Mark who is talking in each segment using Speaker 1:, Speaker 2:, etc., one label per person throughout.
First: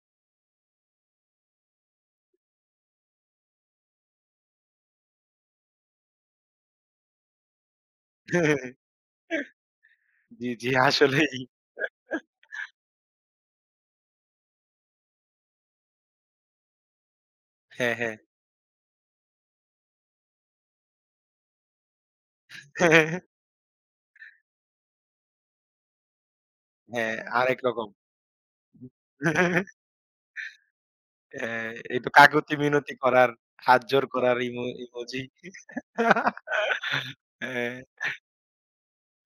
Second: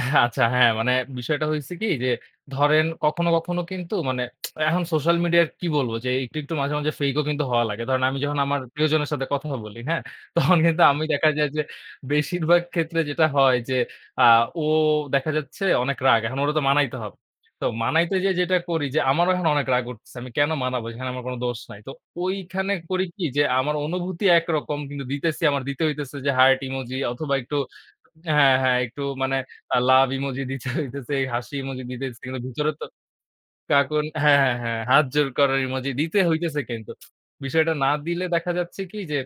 Speaker 1: হ্যাঁ, আচ্ছা হ্যাঁ মানে বিষয়টা হইছে কি? যে ধরেন কখনো কখনো কিন্তু মানে এখন সোশ্যাল মিডিয়ার কি বলবো? যে একটু, একটু, মাঝে, মাঝে, ফেইক ও কিন্তু হওয়া লাগে। ধরেন আমি যখন আমার প্রিয়জনের সাথে কথা বলি, হ্যাঁ?
Speaker 2: জ্বী,
Speaker 1: তখন
Speaker 2: জ্বী
Speaker 1: কিন্তু আমি দেখা
Speaker 2: আসলেই।
Speaker 1: যায় যে বেশিরভাগ ক্ষেত্রে যেটা হয় যে আ ও দেখা যাচ্ছে অনেক রাগ। এখন ওরে তো মানাইতে হবে। তো
Speaker 2: হ্যাঁ, হ্যাঁ।
Speaker 1: মানাইতে যেয়ে যেটা করি যে আমারও এখন অনেক রাগ উঠছে। আমি কেন মানাবো? এখানে আমার কোন দোষ নাই। তো ঐখানে করি কি যে আমার অনুভূতি একরকম, কিন্তু দিতেছি আমার দিতে হইতেছে যে হার্ট ইমোজি
Speaker 2: হ্যাঁ,
Speaker 1: অথবা
Speaker 2: আরেক
Speaker 1: একটু
Speaker 2: রকম।
Speaker 1: হ্যাঁ, হ্যাঁ, একটু মানে আ লাভ ইমোজি দিতে হইতেছে এই হাসি
Speaker 2: হ্যাঁ,
Speaker 1: ইমোজি
Speaker 2: একটু
Speaker 1: দিতেছে। কিন্তু ভিতরে তো
Speaker 2: কাকতি-মিনতি করার,
Speaker 1: কাকন
Speaker 2: হাতজোড় করার
Speaker 1: হ্যাঁ, হ্যাঁ,
Speaker 2: ইমো
Speaker 1: হ্যাঁ, হাত
Speaker 2: ইমোজি।
Speaker 1: জোড় করার ইমোজি দিতে হইতেছে কিন্তু।
Speaker 2: হ্যা।
Speaker 1: বিষয়টা না দিলে দেখা যাচ্ছে কি? যে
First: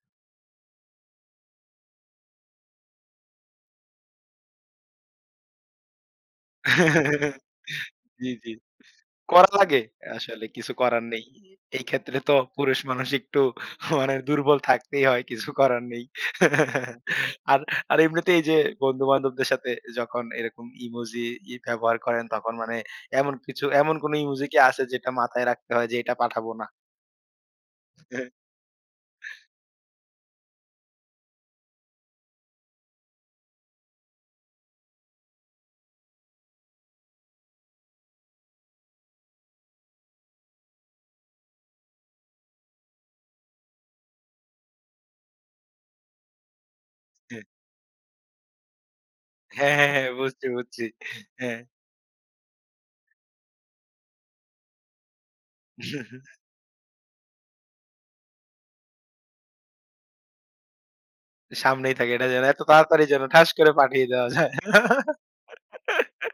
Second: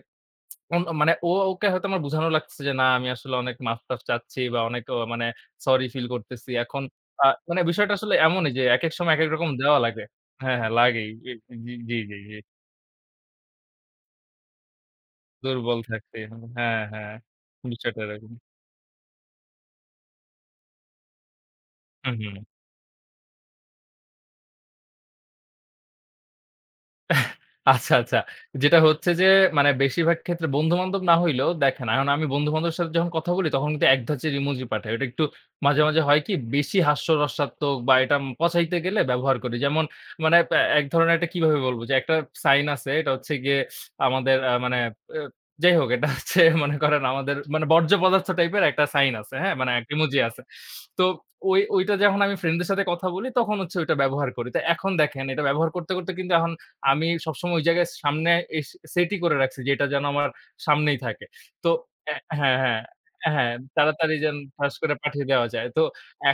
Speaker 1: মানে উম ও ওকে হয়তো আমার বুঝানো লাগতেছে যে না আমি আসলে অনেক মাফ-টাফ চাচ্ছি বা অনেক অ মানে সরি ফিল করতেছি। এখন আ মানে বিষয়টা আসলে
Speaker 2: জ্বী,
Speaker 1: এমনই
Speaker 2: জ্বী।
Speaker 1: যে একেক সময় একেক
Speaker 2: করা
Speaker 1: রকম দেওয়া
Speaker 2: লাগে,
Speaker 1: লাগে
Speaker 2: আসলে
Speaker 1: হ্যাঁ,
Speaker 2: কিছু
Speaker 1: হ্যাঁ,
Speaker 2: করার
Speaker 1: লাগেই।
Speaker 2: নেই।
Speaker 1: এ হু, হু, জি,
Speaker 2: এইক্ষেত্রে
Speaker 1: জি,
Speaker 2: তো
Speaker 1: জি।
Speaker 2: পুরুষ মানুষ একটু হ মানে দুর্বল থাকতেই হয়, কিছু
Speaker 1: দুর্বল
Speaker 2: করার নেই
Speaker 1: থাকতে হু, হ্যাঁ, হ্যাঁ।
Speaker 2: আর,
Speaker 1: বিশয়
Speaker 2: আর,
Speaker 1: টা [unintelligible]
Speaker 2: এমনিতেই যে বন্ধু-বান্ধবদের সাথে যখন এরকম ইমোজি ই ব্যবহার
Speaker 1: হু,
Speaker 2: করেন,
Speaker 1: হু।
Speaker 2: তখন মানে এমন কিছু, এমন কোন ইমোজি কি আছে যেটা মাথায় রাখতে হয় যে, "এটা পাঠাবো না?"
Speaker 1: আচ্ছা, আচ্ছা। যেটা হচ্ছে যে মানে বেশিরভাগ ক্ষেত্রে বন্ধু-বান্ধব না হইলেও দেখেন, এখন আমি বন্ধু-বান্ধবের সাথে যখন কথা বলি তখন কিন্তু এক ধাঁচের ইমোজি পাঠাই। ওটা একটু মাঝে, মাঝে, হয় কি? বেশি হাস্যরসাত্মক বা এটা উম পচাইতে গেলে ব্যবহার করি। যেমন মানে প্যা এক ধরনের একটা কিভাবে বলব? যে, একটা সাইন আছে, এটা হচ্ছে গিয়ে আমাদের আ মানে এ যাই হোক এটা হচ্ছে মনে করেন আমাদের
Speaker 2: হ্যাঁ।
Speaker 1: মানে বর্জ্য পদার্থ টাইপের একটা সাইন আছে, হ্যাঁ? মানে
Speaker 2: হ্যাঁ,
Speaker 1: আ
Speaker 2: হ্যাঁ, হ্যাঁ,
Speaker 1: ইমোজি আছে।
Speaker 2: বুঝছি, বুঝছি,
Speaker 1: তো ঐ
Speaker 2: হ্যাঁ
Speaker 1: ঐটা যখন আমি ফ্রেন্ড দের সাথে কথা বলি তখন হচ্ছে ওইটা ব্যবহার করি। তো এখন দেখেন এটা ব্যবহার করতে, করতে, কিন্তু এখন আমি সবসময় ওই জায়গায় সামনে এস সেট ই করে রাখছি যে এটা যেন আমার সামনেই থাকে। তো
Speaker 2: সামনেই থাকে
Speaker 1: অ্যা
Speaker 2: এটা যেন
Speaker 1: হ্যাঁ,
Speaker 2: এত
Speaker 1: হ্যাঁ,
Speaker 2: তাড়াতাড়ি যেন ঠাস
Speaker 1: হ্যাঁ,
Speaker 2: করে পাঠিয়ে
Speaker 1: তাড়াতাড়ি
Speaker 2: দেওয়া
Speaker 1: যেন
Speaker 2: যায়।
Speaker 1: ঠাস করে পাঠিয়ে দেওয়া যায়। তো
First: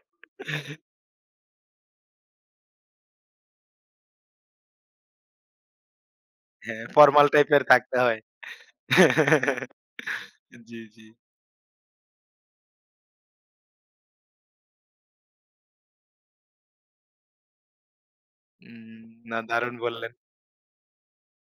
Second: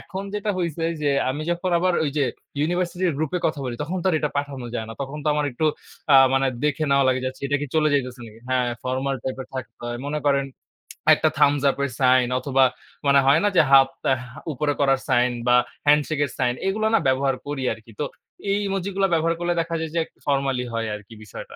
Speaker 1: এখন যেটা হইছে যে আমি যখন আবার ওই যে ইউনিভার্সিটি এর গ্রুপ এ কথা বলি, তখন তো আর এটা পাঠানো যায় না। তখন তো আমার একটু আ মানে
Speaker 2: হ্যাঁ,
Speaker 1: দেখে নেওয়া লাগে
Speaker 2: ফরমাল
Speaker 1: যে আচ্ছা এটা
Speaker 2: টাইপের
Speaker 1: কি চলে
Speaker 2: থাকতে হয়।
Speaker 1: যাইতেছে নাকি হ্যাঁ, ফরমাল টাইপ এর থাকতে হয়। মনে করেন
Speaker 2: জি, জি।
Speaker 1: একটা থাম্বস আপ এর সাইন অথবা মানে হয় না যে হাফ আ উপরে করার সাইন বা হ্যান্ডশেক এর সাইন এগুলো না ব্যবহার করি আরকি। তো এই ইমোজি
Speaker 2: উম
Speaker 1: গুলো ব্যবহার
Speaker 2: না,
Speaker 1: করলে
Speaker 2: দারুণ
Speaker 1: দেখা যায় যে এক
Speaker 2: বললেন।
Speaker 1: ফর্মালি হয় আরকি।